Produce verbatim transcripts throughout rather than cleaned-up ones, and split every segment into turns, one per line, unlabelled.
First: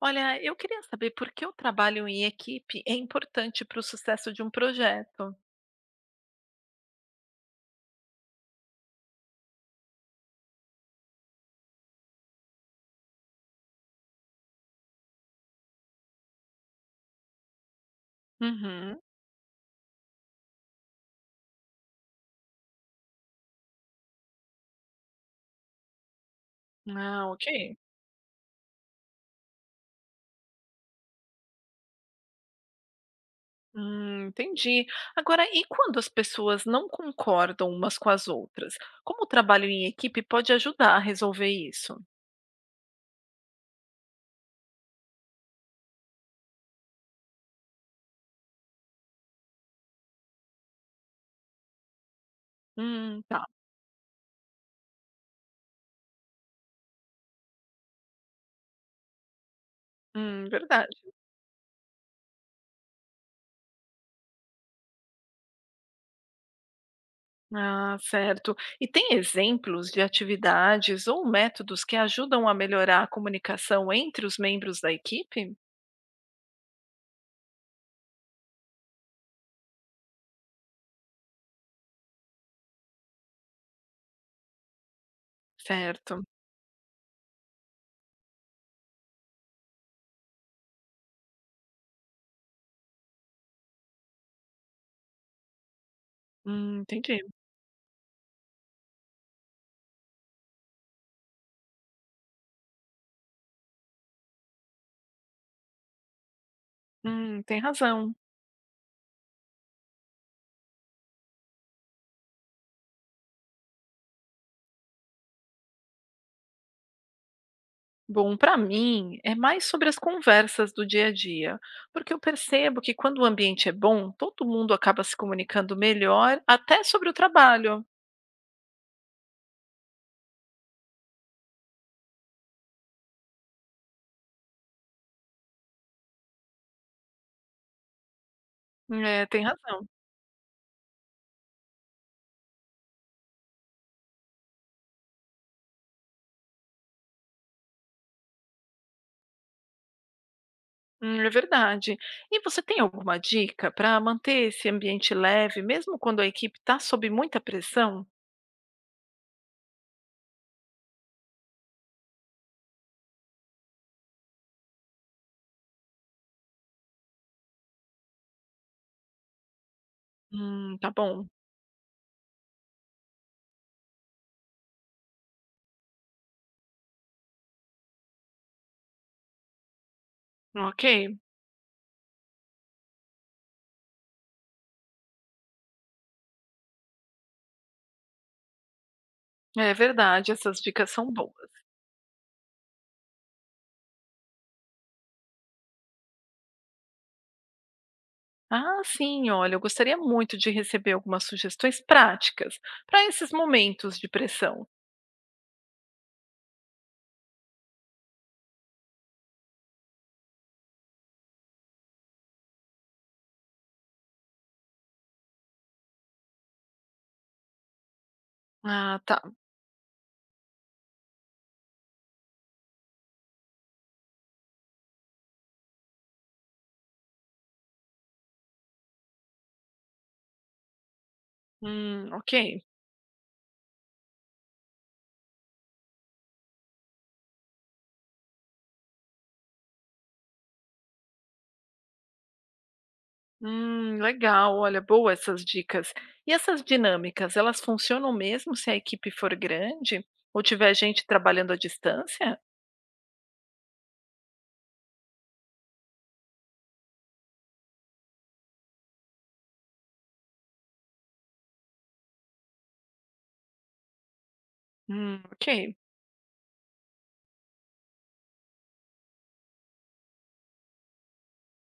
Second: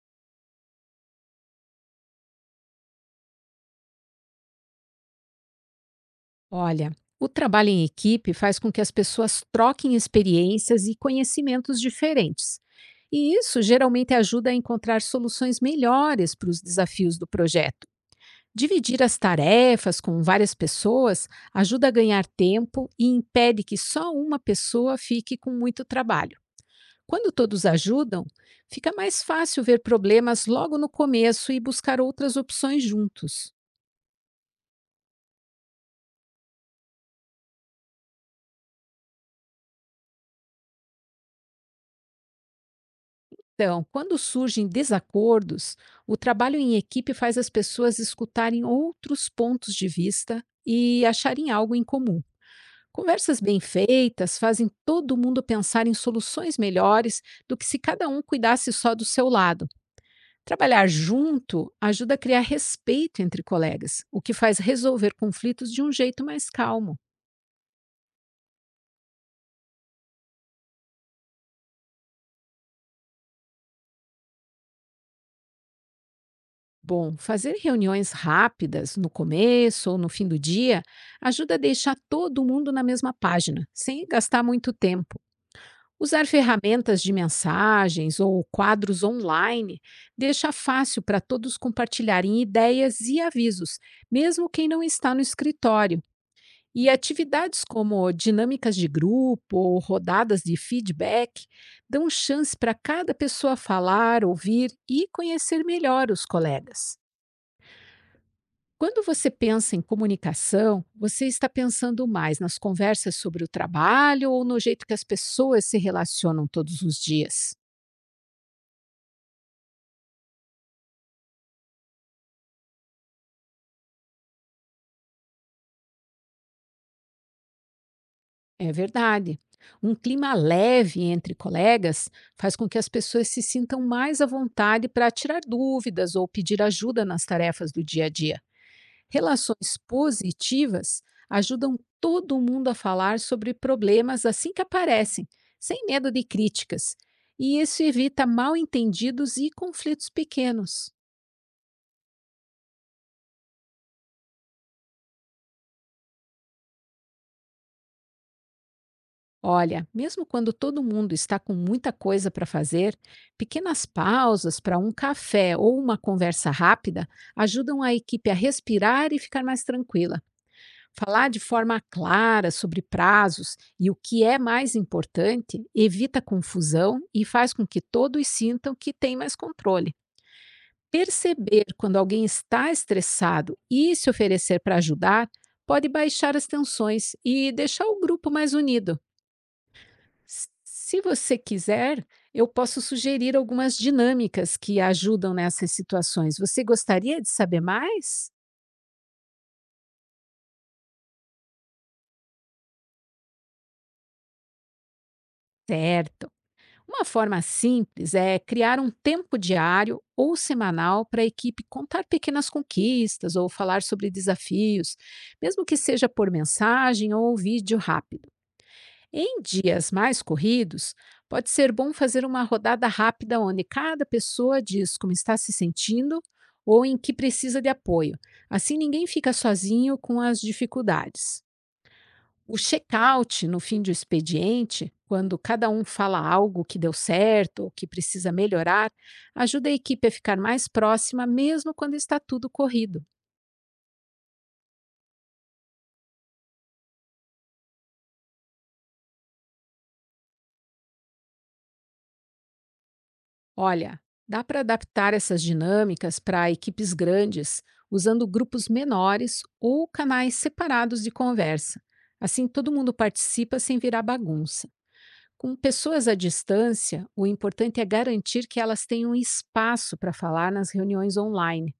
Olha, eu queria saber por que o trabalho em equipe é importante para o sucesso de um projeto.
Olha, o trabalho em equipe faz com que as pessoas troquem experiências e conhecimentos diferentes. E isso geralmente ajuda a encontrar soluções melhores para os desafios do projeto.
Uhum.
Dividir as tarefas com várias pessoas ajuda a ganhar tempo e impede que só uma pessoa fique com muito trabalho.
Ah,
Quando todos
ok.
ajudam, fica mais fácil ver problemas logo no começo e buscar outras opções juntos.
Hum, entendi. Agora, e quando as pessoas não concordam umas com as outras? Como o trabalho em equipe pode ajudar a resolver isso?
Então, quando surgem desacordos, o trabalho em equipe faz as pessoas escutarem outros pontos de vista e acharem algo em comum.
Hum,
Conversas
tá.
bem feitas fazem todo mundo pensar em soluções melhores do que se cada um cuidasse só do seu lado.
Hum,
Trabalhar
verdade.
junto ajuda a criar respeito entre colegas, o que faz resolver conflitos de um jeito mais calmo.
Ah, certo. E tem exemplos de atividades ou métodos que ajudam a melhorar a comunicação entre os membros da equipe?
Bom, fazer reuniões rápidas no começo ou no fim do dia ajuda a deixar todo mundo na mesma página, sem gastar muito tempo.
Certo.
Usar ferramentas de mensagens ou quadros online deixa fácil para todos compartilharem ideias e avisos, mesmo quem não está no escritório.
Hum,
E
entendi.
atividades como dinâmicas de grupo ou rodadas de feedback dão chance para cada pessoa falar, ouvir e conhecer melhor os colegas.
Hum, tem razão.
Quando você pensa em comunicação, você está pensando mais nas conversas sobre o trabalho ou no jeito que as pessoas se relacionam todos os dias?
Bom, para mim é mais sobre as conversas do dia a dia, porque eu percebo que quando o ambiente é bom, todo mundo acaba se comunicando melhor, até sobre o trabalho.
É verdade. Um clima leve entre colegas faz com que as pessoas se sintam mais à vontade para tirar dúvidas ou pedir ajuda nas tarefas do dia a dia.
É, tem
Relações
razão.
positivas ajudam todo mundo a falar sobre problemas assim que aparecem, sem medo de críticas. E isso evita mal entendidos e conflitos pequenos.
Hum, É verdade. E você tem alguma dica para manter esse ambiente leve, mesmo quando a equipe está sob muita pressão?
Olha, mesmo quando todo mundo está com muita coisa para fazer, pequenas pausas para um café ou uma conversa rápida ajudam a equipe a respirar e ficar mais tranquila.
Hum, tá bom.
Falar de forma clara sobre prazos e o que é mais importante evita confusão e faz com que todos sintam que têm mais controle.
Ok,
Perceber quando alguém está estressado e se oferecer para ajudar pode baixar as tensões e deixar o grupo mais unido.
é verdade,
S-
essas dicas
Se
são
você
boas.
quiser, eu posso sugerir algumas dinâmicas que ajudam nessas situações. Você gostaria de saber mais?
Ah, sim, olha, eu gostaria muito de receber algumas sugestões práticas para esses momentos de pressão.
Certo! Uma forma simples é criar um tempo diário ou semanal para a equipe contar pequenas conquistas ou falar sobre desafios, mesmo que seja por mensagem ou vídeo rápido.
Ah, tá.
Em dias mais corridos, pode ser bom fazer uma rodada rápida onde cada pessoa diz como está se sentindo ou em que precisa de apoio. Assim ninguém fica sozinho com as dificuldades.
Hum, ok.
O check-out no fim do expediente, quando cada um fala algo que deu certo ou que precisa melhorar, ajuda a equipe a ficar mais próxima, mesmo quando está tudo corrido.
Hum, legal, olha, boa essas dicas. E essas dinâmicas, elas funcionam mesmo se a equipe for grande ou tiver gente trabalhando à distância?
Olha, dá para adaptar essas dinâmicas para equipes grandes, usando grupos menores ou canais separados de conversa. Assim, todo mundo participa sem virar bagunça.
Hum,
Com
ok,
pessoas à distância, o importante é garantir que elas tenham espaço para falar nas reuniões online.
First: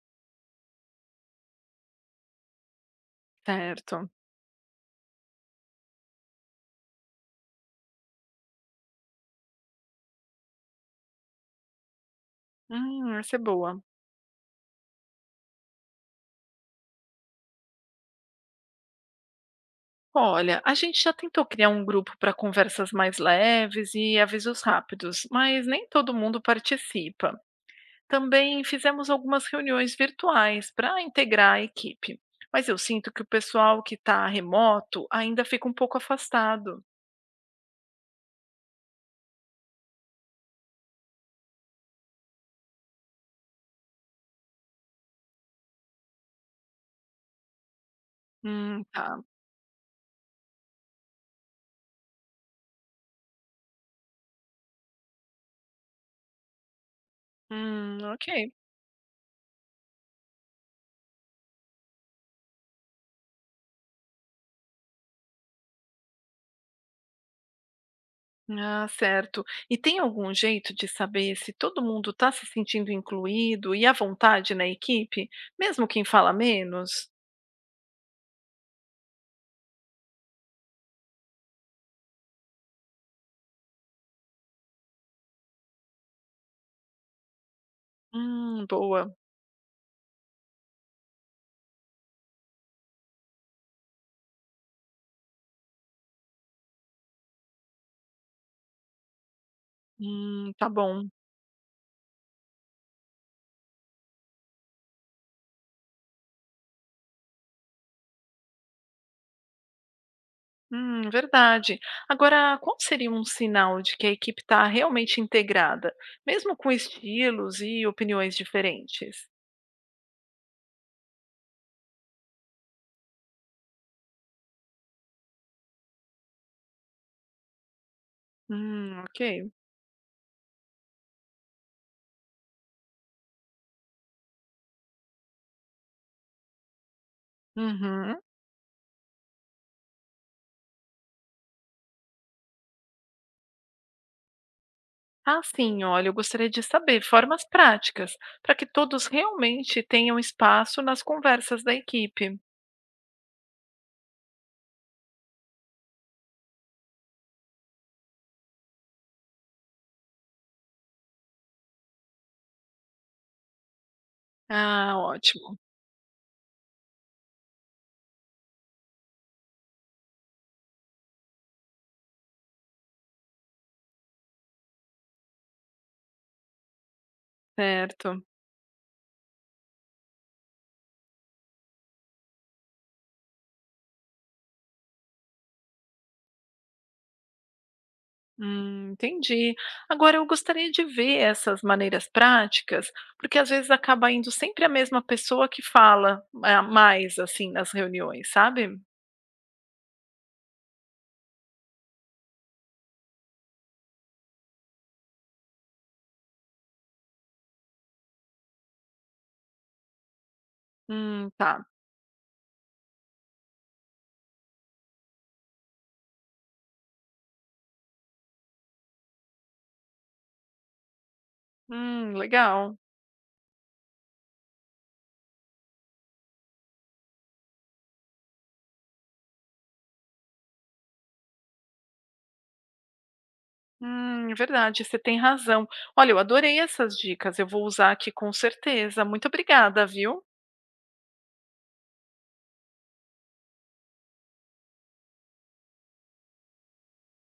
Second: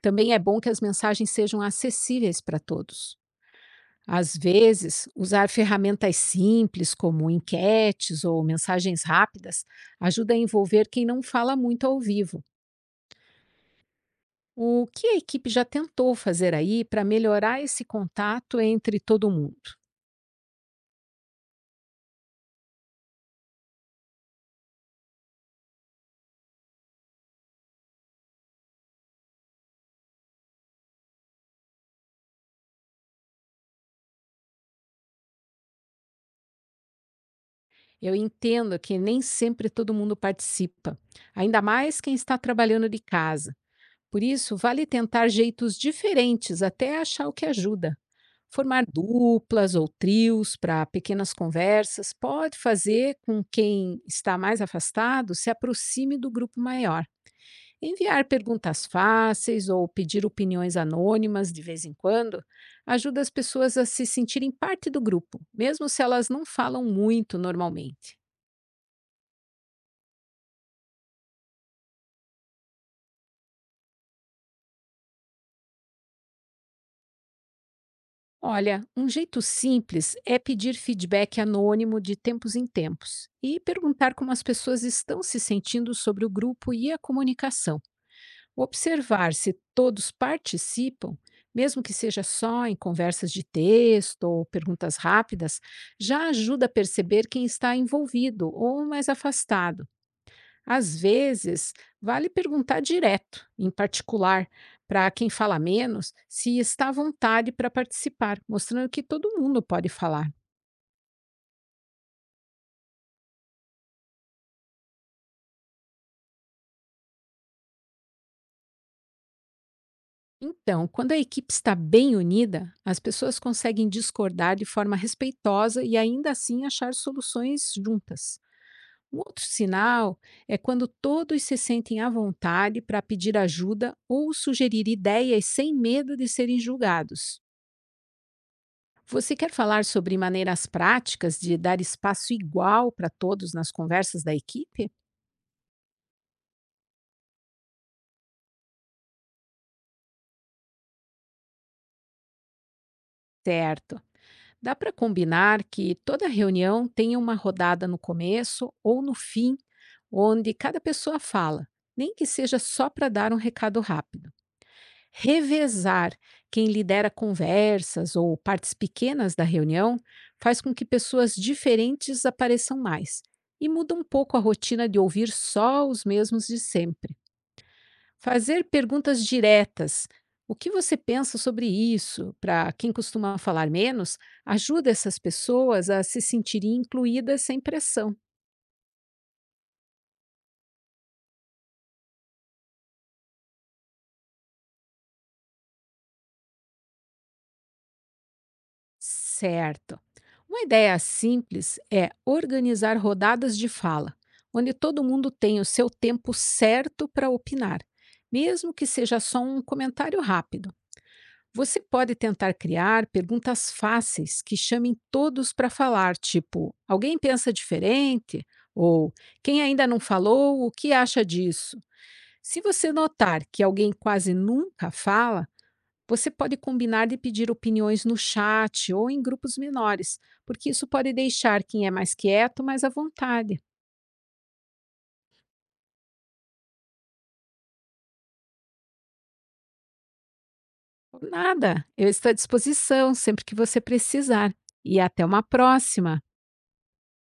Também é bom que as mensagens sejam acessíveis para todos.
certo.
Às vezes, usar ferramentas simples, como enquetes ou mensagens rápidas, ajuda a envolver quem não fala muito ao vivo.
Hum, essa é boa.
O que a equipe já tentou fazer aí para melhorar esse contato entre todo mundo?
Olha, a gente já tentou criar um grupo para conversas mais leves e avisos rápidos, mas nem todo mundo participa. Também fizemos algumas reuniões virtuais para integrar a equipe, mas eu sinto que o pessoal que está remoto ainda fica um pouco afastado.
Eu entendo que nem sempre todo mundo participa, ainda mais quem está trabalhando de casa. Por isso, vale tentar jeitos diferentes até achar o que ajuda.
Hum,
Formar
tá.
duplas ou trios para pequenas conversas pode fazer com quem está mais afastado se aproxime do grupo maior.
Hum,
Enviar
ok.
perguntas fáceis ou pedir opiniões anônimas de vez em quando ajuda as pessoas a se sentirem parte do grupo, mesmo se elas não falam muito normalmente.
Ah, certo. E tem algum jeito de saber se todo mundo está se sentindo incluído e à vontade na equipe, mesmo quem fala menos?
Olha, um jeito simples é pedir feedback anônimo de tempos em tempos e perguntar como as pessoas estão se sentindo sobre o grupo e a comunicação.
Hum, boa.
Observar se todos participam, mesmo que seja só em conversas de texto ou perguntas rápidas, já ajuda a perceber quem está envolvido ou mais afastado.
Hum, tá
Às
bom.
vezes, vale perguntar direto, em particular, para quem fala menos, se está à vontade para participar, mostrando que todo mundo pode falar.
Hum, verdade. Agora, qual seria um sinal de que a equipe está realmente integrada, mesmo com estilos e opiniões diferentes?
Então, quando a equipe está bem unida, as pessoas conseguem discordar de forma respeitosa e ainda assim achar soluções juntas.
Hum,
Um
ok.
outro sinal é quando todos se sentem à vontade para pedir ajuda ou sugerir ideias sem medo de serem julgados.
Uhum.
Você quer falar sobre maneiras práticas de dar espaço igual para todos nas conversas da equipe?
Ah, sim, olha, eu gostaria de saber formas práticas para que todos realmente tenham espaço nas conversas da equipe.
Certo. Dá para combinar que toda reunião tenha uma rodada no começo ou no fim, onde cada pessoa fala, nem que seja só para dar um recado rápido.
Ah, ótimo,
Revezar quem lidera conversas ou partes pequenas da reunião faz com que pessoas diferentes apareçam mais e muda um pouco a rotina de ouvir só os mesmos de sempre.
certo.
Fazer perguntas diretas. O que você pensa sobre isso? Para quem costuma falar menos, ajuda essas pessoas a se sentirem incluídas sem pressão.
Hum, entendi. Agora eu gostaria de ver essas maneiras práticas, porque às vezes acaba indo sempre a mesma pessoa que fala é, mais assim nas reuniões, sabe?
Certo. Uma ideia simples é organizar rodadas de fala, onde todo mundo tem o seu tempo certo para opinar, mesmo que seja só um comentário rápido.
Hum, tá.
Você pode tentar criar perguntas fáceis que chamem todos para falar, tipo: alguém pensa diferente? Ou quem ainda não falou, o que acha disso?
Hum,
Se
legal.
você notar que alguém quase nunca fala, você pode combinar de pedir opiniões no chat ou em grupos menores, porque isso pode deixar quem é mais quieto mais à vontade.
Hum, é verdade, você tem razão. Olha, eu adorei essas dicas, eu vou usar aqui com certeza. Muito obrigada, viu?
Por nada, eu estou à disposição sempre que você precisar. E até uma próxima!